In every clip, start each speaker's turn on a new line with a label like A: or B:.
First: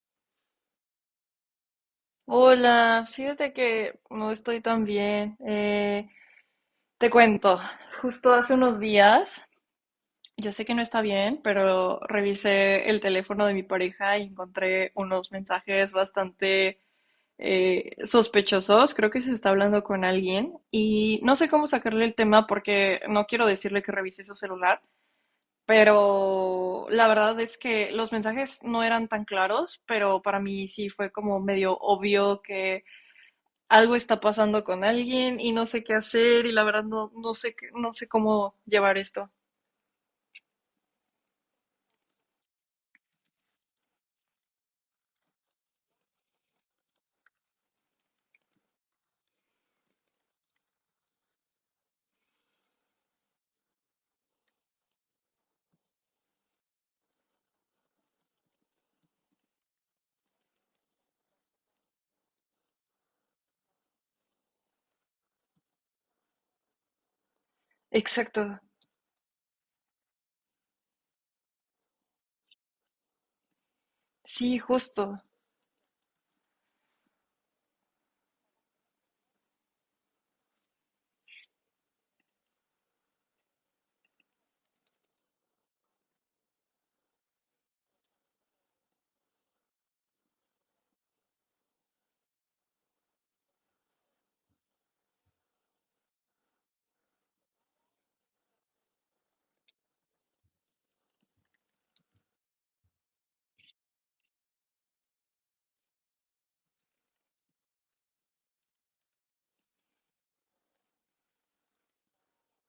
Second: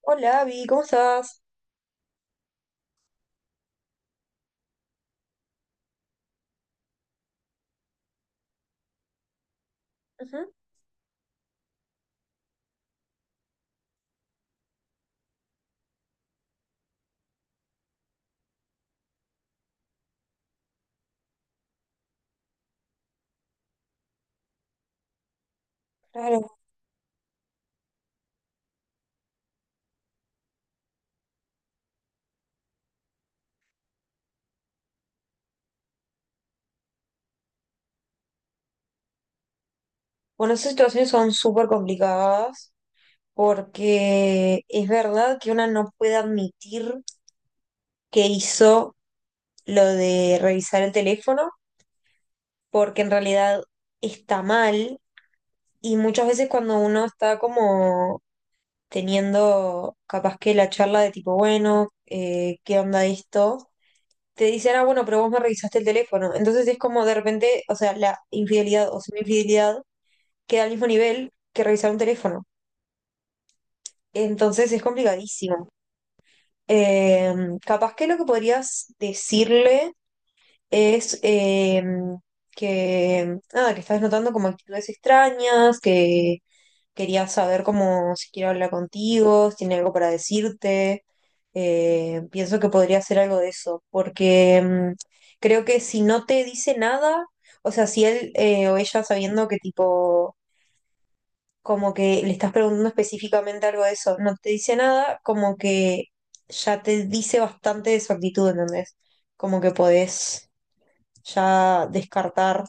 A: Hola, Abby, ¿cómo estás?
B: Hola, fíjate que no estoy tan bien. Te cuento, justo hace unos días,
A: Ujú.
B: yo sé que no está bien, pero revisé el teléfono de mi pareja y encontré unos mensajes bastante sospechosos. Creo que se está hablando con alguien y no sé cómo sacarle el tema porque no quiero decirle que revise su celular,
A: Claro.
B: pero la verdad es que los mensajes no eran tan claros, pero para mí sí fue como medio obvio que algo está pasando con alguien y no sé qué hacer y la verdad no, no sé cómo llevar esto.
A: Bueno, esas situaciones son súper complicadas porque es verdad que una no puede admitir que hizo lo de revisar el teléfono porque en realidad está mal, y muchas veces cuando uno está como teniendo capaz que la charla de tipo, bueno, ¿qué onda esto? Te dicen, ah, bueno, pero vos me revisaste el teléfono. Entonces es como de repente, o sea, la
B: Exacto,
A: infidelidad o semi-infidelidad queda al mismo nivel que revisar un teléfono.
B: sí,
A: Entonces es
B: justo.
A: complicadísimo. Eh, Capaz que lo que podrías decirle es que, nada, que estás notando como actitudes extrañas, que querías saber cómo si quiere hablar contigo, si tiene algo para decirte. Pienso que podría ser algo de eso, porque creo que si no te dice nada, o sea, si él o ella sabiendo que tipo como que le estás preguntando específicamente algo de eso, no te dice nada, como que ya te dice bastante de su actitud, ¿entendés? Como que podés ya descartar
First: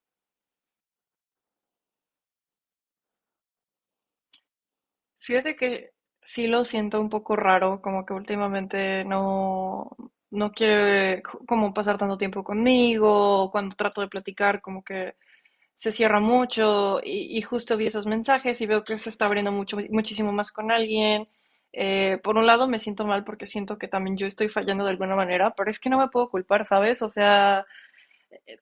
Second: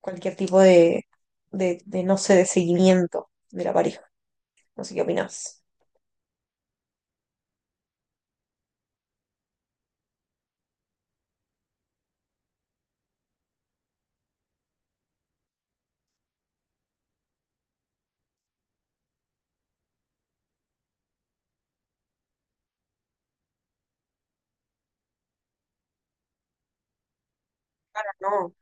A: cualquier tipo de, de, no sé, de seguimiento de la pareja. No sé qué
B: Fíjate
A: opinás.
B: que sí lo siento un poco raro, como que últimamente no quiere como pasar tanto tiempo conmigo, o cuando trato de platicar, como que se cierra mucho y justo vi esos mensajes y veo que se está abriendo mucho, muchísimo más con alguien. Por un lado me siento mal porque siento que también yo estoy fallando de alguna manera, pero es que no me puedo culpar, ¿sabes? O sea,
A: Claro, no.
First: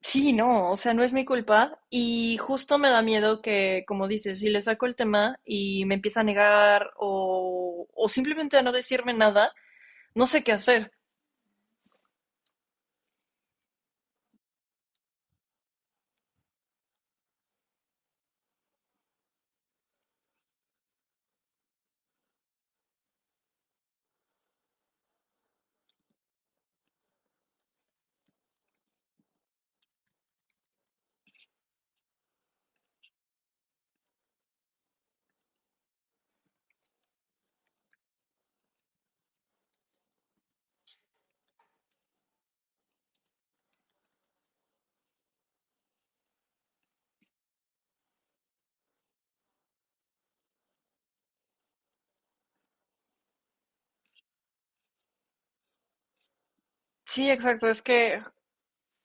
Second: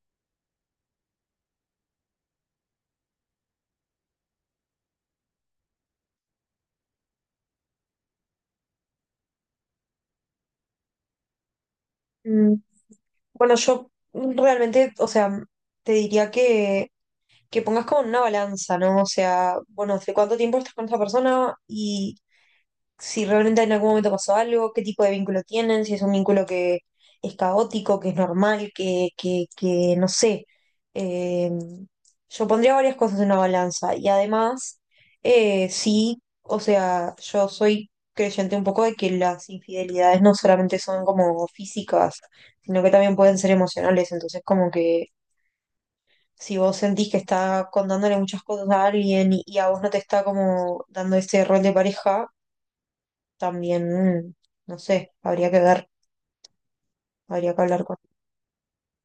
B: sí, no, o sea, no es mi culpa y justo me da miedo que, como dices, si le saco el tema y me empieza a negar o simplemente a no decirme nada, no sé qué hacer.
A: Mm, Bueno, yo realmente, o sea, te diría que pongas como en una balanza, ¿no? O sea, bueno, ¿hace cuánto tiempo estás con esa persona? Y si realmente en algún momento pasó algo, qué tipo de vínculo tienen, si es un vínculo que es caótico, que es normal, que no sé. Eh, yo pondría varias cosas en una balanza y además, sí, o sea, yo soy creyente un poco de que las infidelidades no solamente son como físicas, sino que también pueden ser emocionales, entonces como que... Si vos sentís que está contándole muchas cosas a alguien y a vos no te está como dando ese rol de pareja, también, no sé, habría que ver,
B: Sí,
A: habría que
B: exacto, es
A: hablar con
B: que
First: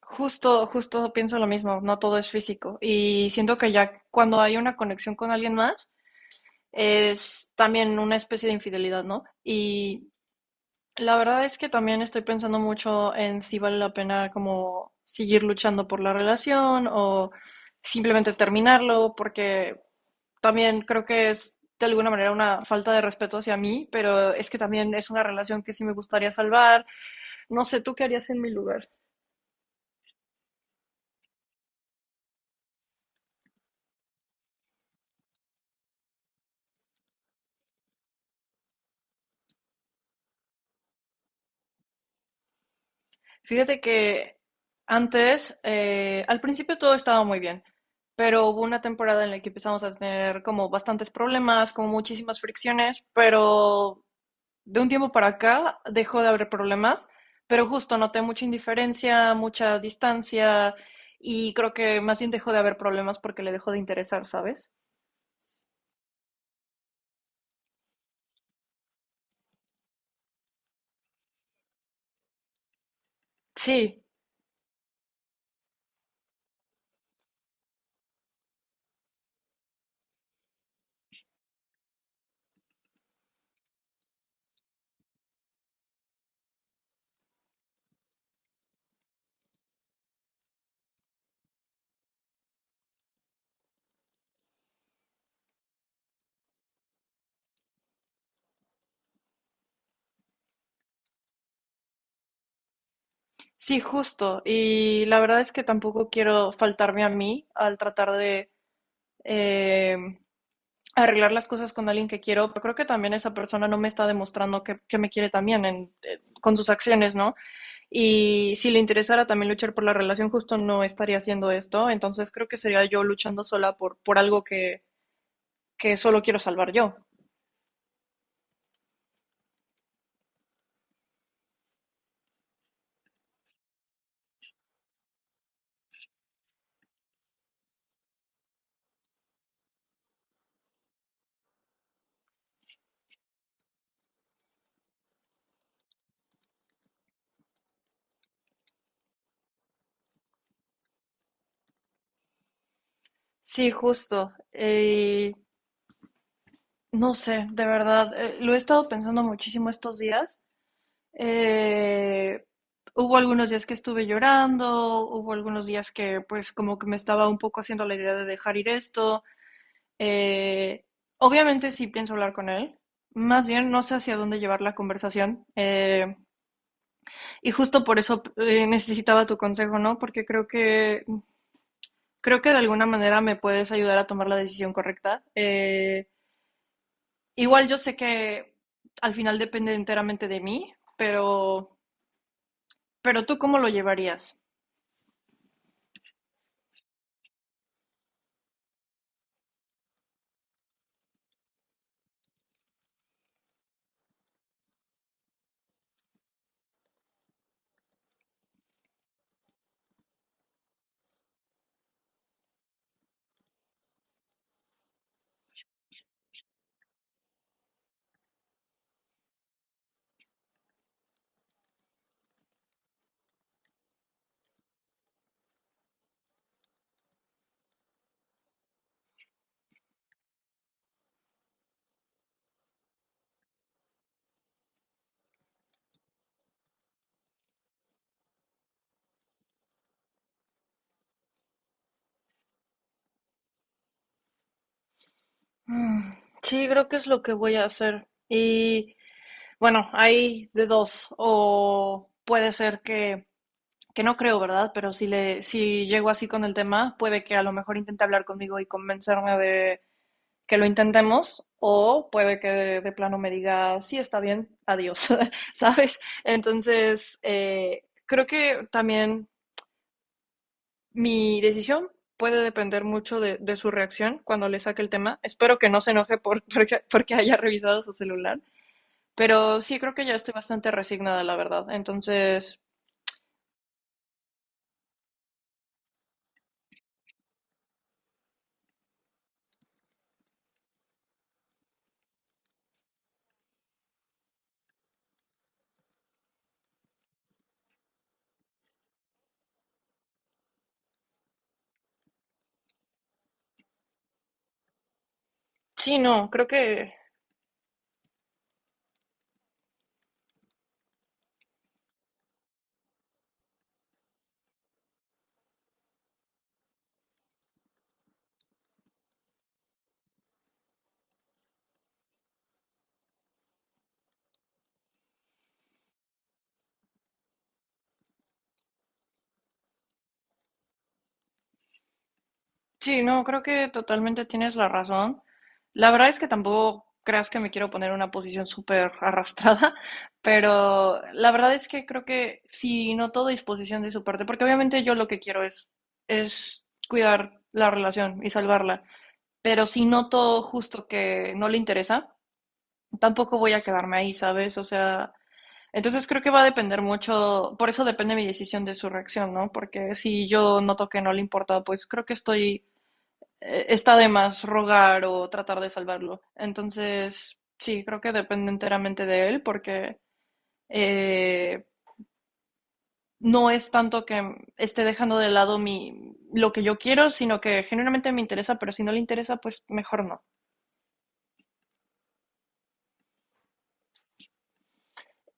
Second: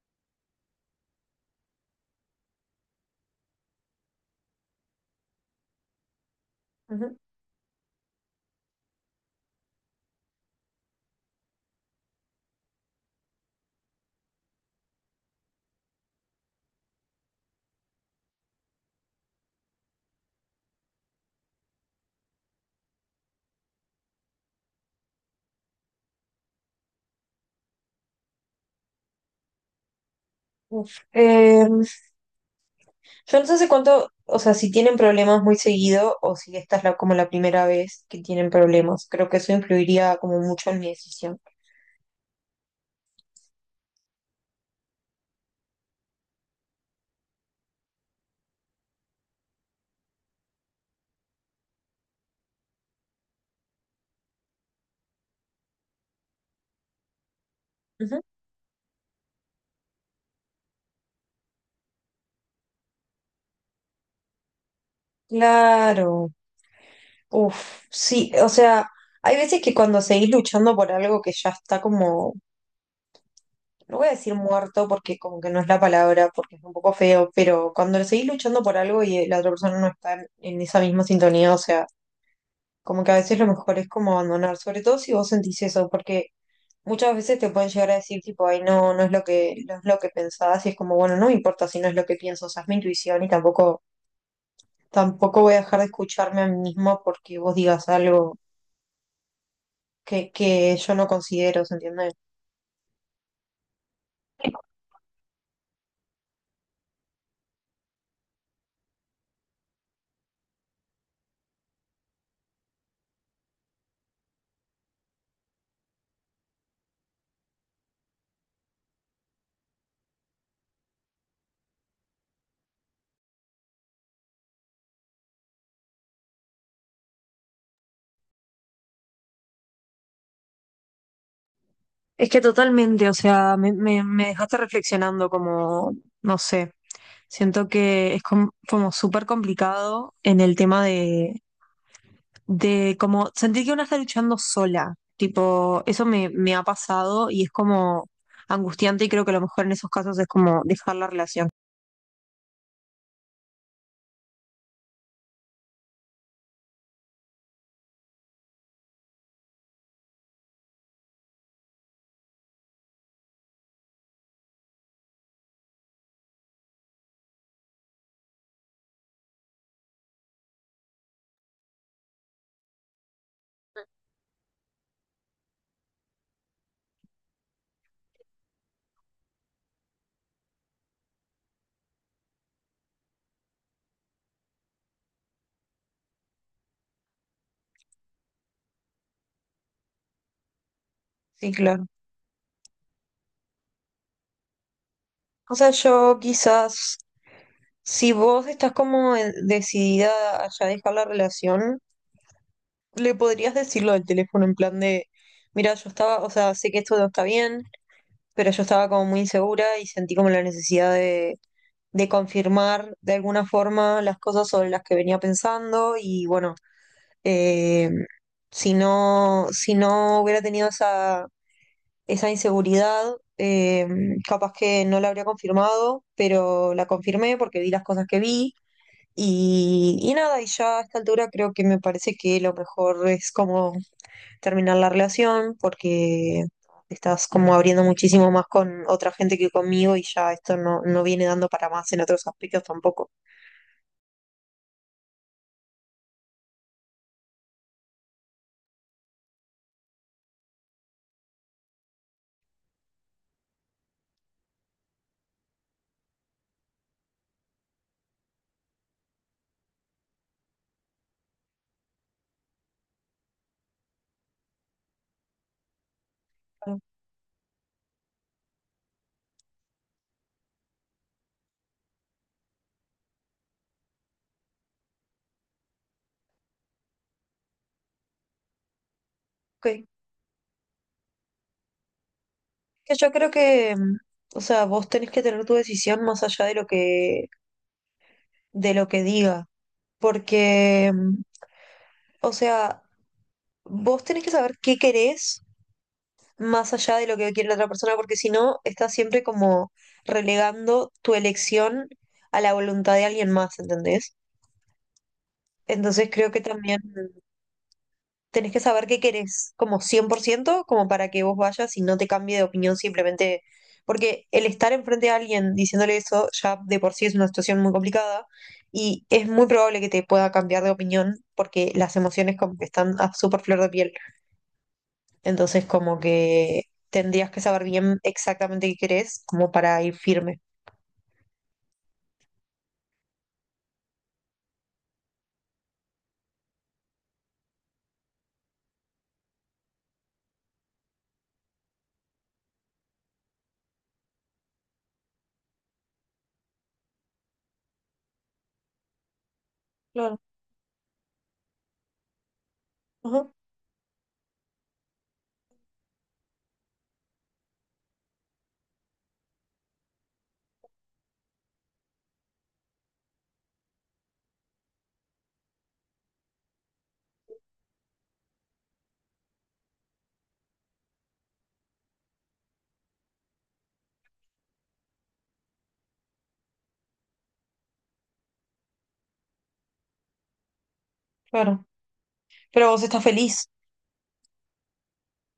B: justo pienso lo mismo, no todo es físico. Y siento que ya cuando hay una conexión con alguien más,
A: Ujú.
B: es también una especie de infidelidad, ¿no? Y la verdad es que también estoy pensando mucho en si vale la pena como seguir luchando por la relación o simplemente terminarlo, porque también creo que es de alguna manera una falta de respeto hacia mí, pero es que también es una relación que sí me gustaría salvar. No sé, ¿tú qué harías en mi lugar?
A: Uf. Yo no sé hace cuánto, o sea, si tienen problemas muy seguido o si esta es la, como la primera vez que tienen problemas. Creo que eso influiría como mucho en mi decisión.
B: Fíjate que antes, al principio todo estaba muy bien, pero hubo una temporada en la que empezamos a tener como bastantes problemas, como muchísimas fricciones, pero de un tiempo para acá dejó de haber problemas, pero justo
A: Ujú.
B: noté mucha indiferencia, mucha distancia y creo que más bien dejó de haber problemas porque le dejó de interesar, ¿sabes?
A: Claro. Uf, sí, o sea, hay veces que cuando seguís luchando por algo que ya está como, no
B: Sí,
A: voy a decir muerto porque como que no es la palabra, porque es un poco feo, pero cuando seguís luchando por algo y la otra persona no está en esa misma sintonía, o sea, como que a veces lo mejor es como abandonar, sobre todo si vos sentís eso, porque muchas veces te pueden llegar a decir tipo, ay, no, no es lo no es lo que pensabas, y es como, bueno, no me importa si no es lo que pienso, o sea, es mi intuición y tampoco voy a dejar de escucharme a mí mismo porque vos digas algo que yo no considero, ¿se entiende?
B: sí, justo. Y la verdad es que tampoco quiero faltarme a mí al tratar de... em, arreglar las cosas con alguien que quiero, pero creo que también esa persona no me está demostrando que me quiere también en, con sus acciones, ¿no? Y si le interesara también luchar por la relación, justo no estaría haciendo esto, entonces creo que sería yo luchando sola por algo que solo quiero salvar yo.
A: Es que totalmente, o sea, me dejaste reflexionando como, no sé, siento que es como súper complicado en el tema de como sentir que una está luchando sola, tipo, eso me ha pasado y es como angustiante, y creo que a lo mejor en esos casos es como dejar la relación.
B: Sí, justo. No sé, de verdad, lo he estado pensando muchísimo estos días. Eh, Hubo algunos días que estuve llorando, hubo algunos días que pues como que me estaba un poco haciendo la idea de dejar ir esto. Eh, Obviamente sí pienso hablar con él. Más bien no sé hacia dónde llevar la conversación. Y justo por eso necesitaba tu consejo, ¿no? Porque creo que de alguna manera me puedes ayudar a tomar la decisión correcta. Igual yo sé que al final depende enteramente de mí,
A: Sí,
B: pero,
A: claro.
B: ¿pero tú cómo lo llevarías?
A: O sea, yo quizás, si vos estás como decidida a ya dejar la relación, le podrías decirlo del teléfono en plan de, mira, yo estaba, o sea, sé que esto no está bien, pero yo estaba como muy insegura y sentí como la necesidad de confirmar de alguna forma las cosas sobre las que venía pensando y bueno, eh, si no, si no hubiera tenido esa, esa inseguridad, capaz que no la habría confirmado, pero la confirmé porque vi las cosas que vi y nada, y ya a esta altura creo que me parece que lo mejor es como terminar la relación porque estás como abriendo muchísimo más con otra gente que conmigo y ya esto no, no viene dando para más en otros aspectos tampoco.
B: Sí, creo que es lo que voy a hacer. Y bueno, hay de dos. O puede ser que no creo, ¿verdad? Pero si, le, si llego así con el tema, puede que a lo mejor intente hablar conmigo y convencerme de que lo intentemos, o puede que de plano me diga, sí, está bien, adiós, ¿sabes? Entonces, creo que también mi decisión puede depender mucho de su reacción cuando le saque el tema. Espero que no se enoje por, porque haya revisado su celular, pero sí
A: Que,
B: creo que ya estoy bastante resignada, la verdad. Entonces,
A: que yo creo que, o sea, vos tenés que tener tu decisión más allá de lo que diga, porque, o sea, vos tenés que saber qué querés más allá de lo que quiere la otra persona, porque si no, estás siempre como relegando tu elección a la voluntad de alguien más, ¿entendés?
B: sí,
A: Entonces
B: no,
A: creo que
B: creo
A: también
B: que
A: tenés que saber qué querés, como cien por ciento, como para que vos vayas y no te cambie de opinión simplemente, porque el estar enfrente de alguien diciéndole eso ya de por sí es una situación muy complicada y es muy probable que te pueda cambiar de opinión porque las emociones como que están a súper flor de piel. Entonces, como que tendrías que saber bien exactamente qué querés, como para ir firme.
B: sí, no, creo que totalmente tienes la razón. La verdad es que tampoco creas que me quiero poner en una posición súper arrastrada, pero la verdad es que creo que sí noto disposición de su parte, porque obviamente yo lo que quiero es cuidar la relación y salvarla, pero si
A: Claro,
B: noto justo que no le interesa,
A: ajá,
B: tampoco voy a quedarme ahí, ¿sabes? O sea, entonces creo que va a depender mucho, por eso depende mi decisión de su reacción, ¿no? Porque si yo noto que no le importa, pues creo que estoy está de más rogar o tratar de salvarlo. Entonces, sí, creo que depende enteramente de él porque eh, no es tanto que esté dejando de lado mi, lo que yo quiero, sino que genuinamente me interesa, pero si no le interesa, pues mejor no.
A: claro. Pero vos estás feliz.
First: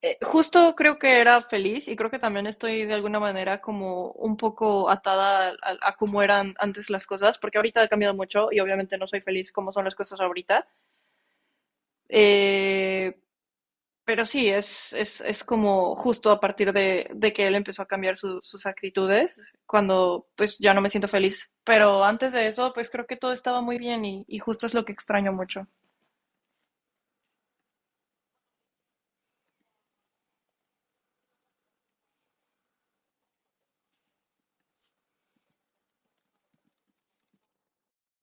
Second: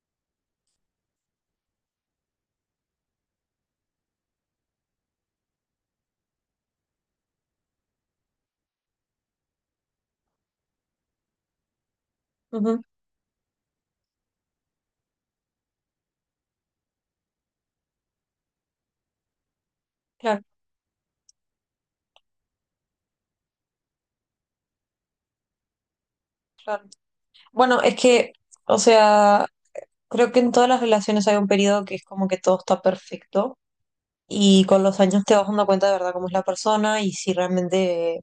B: Justo creo que era feliz y creo que también estoy de alguna manera como un poco atada a cómo eran antes las cosas, porque ahorita ha cambiado mucho y obviamente no soy feliz como son las cosas ahorita.
A: Ujú,
B: Eh, pero sí, es como justo a partir de que él empezó a cambiar su- sus actitudes, cuando
A: claro,
B: pues ya no me siento feliz. Pero antes de eso, pues creo que todo estaba muy bien y justo es lo que extraño mucho.
A: claro. Bueno, es que, o sea, creo que en todas las relaciones hay un periodo que es como que todo está perfecto, y con los años te vas dando cuenta de verdad cómo es la persona y si realmente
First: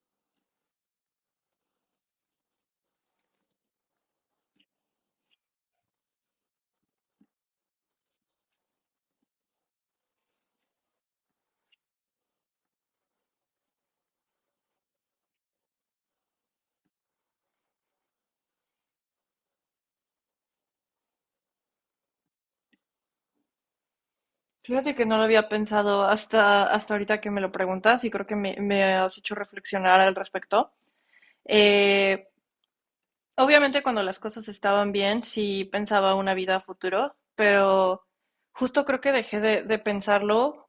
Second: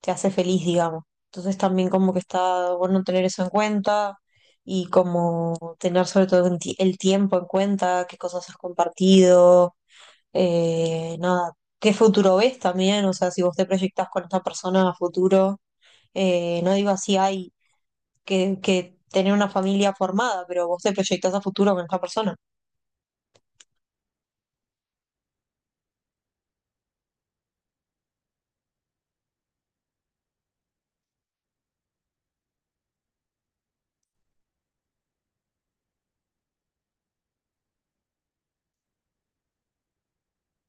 A: te hace feliz, digamos. Entonces también como que está bueno tener eso en cuenta y como tener sobre todo en el tiempo en cuenta, qué cosas has compartido, nada, qué futuro ves también, o sea, si vos te proyectás con esta persona a futuro, no digo así hay que tener una familia formada, pero vos te proyectás a futuro con esta persona,
B: Fíjate que no lo había pensado hasta, hasta ahorita que me lo preguntas y creo que me has hecho reflexionar al respecto. Eh, Obviamente cuando las cosas estaban bien, sí pensaba una vida a futuro, pero justo creo que dejé de pensarlo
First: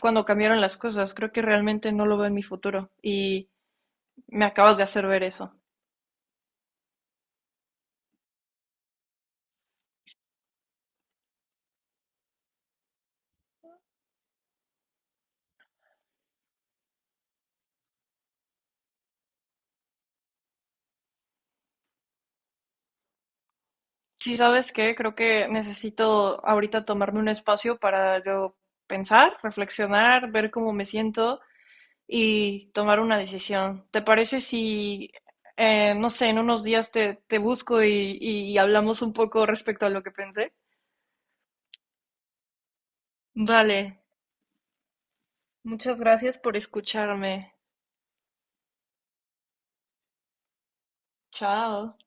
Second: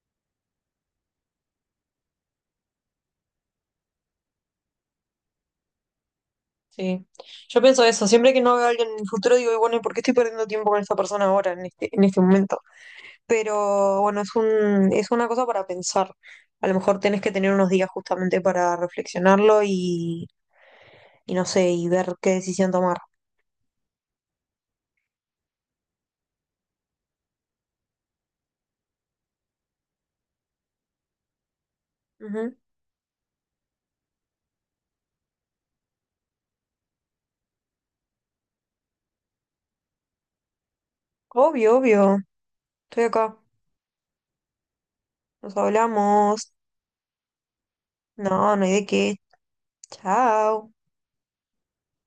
B: cuando cambiaron las cosas. Creo que realmente no lo veo en mi futuro y me acabas de hacer ver eso.
A: sí. Yo pienso eso, siempre que no veo a alguien en el futuro digo, "Y bueno, ¿y por qué estoy perdiendo tiempo con esta persona ahora, en este momento? Pero bueno, es es una cosa para pensar. A lo mejor tenés que tener unos días justamente para reflexionarlo y no sé, y ver qué decisión tomar.
B: Sí, ¿sabes qué? Creo que necesito ahorita tomarme un espacio para yo pensar, reflexionar, ver cómo me siento
A: Ujú.
B: y tomar una decisión. ¿Te parece si, no sé, en unos días te, te busco y hablamos un poco respecto a lo que pensé?
A: Obvio, obvio. Estoy acá.
B: Vale,
A: Nos
B: muchas gracias
A: hablamos.
B: por escucharme.
A: No, no hay de qué. Chao.
B: Chao.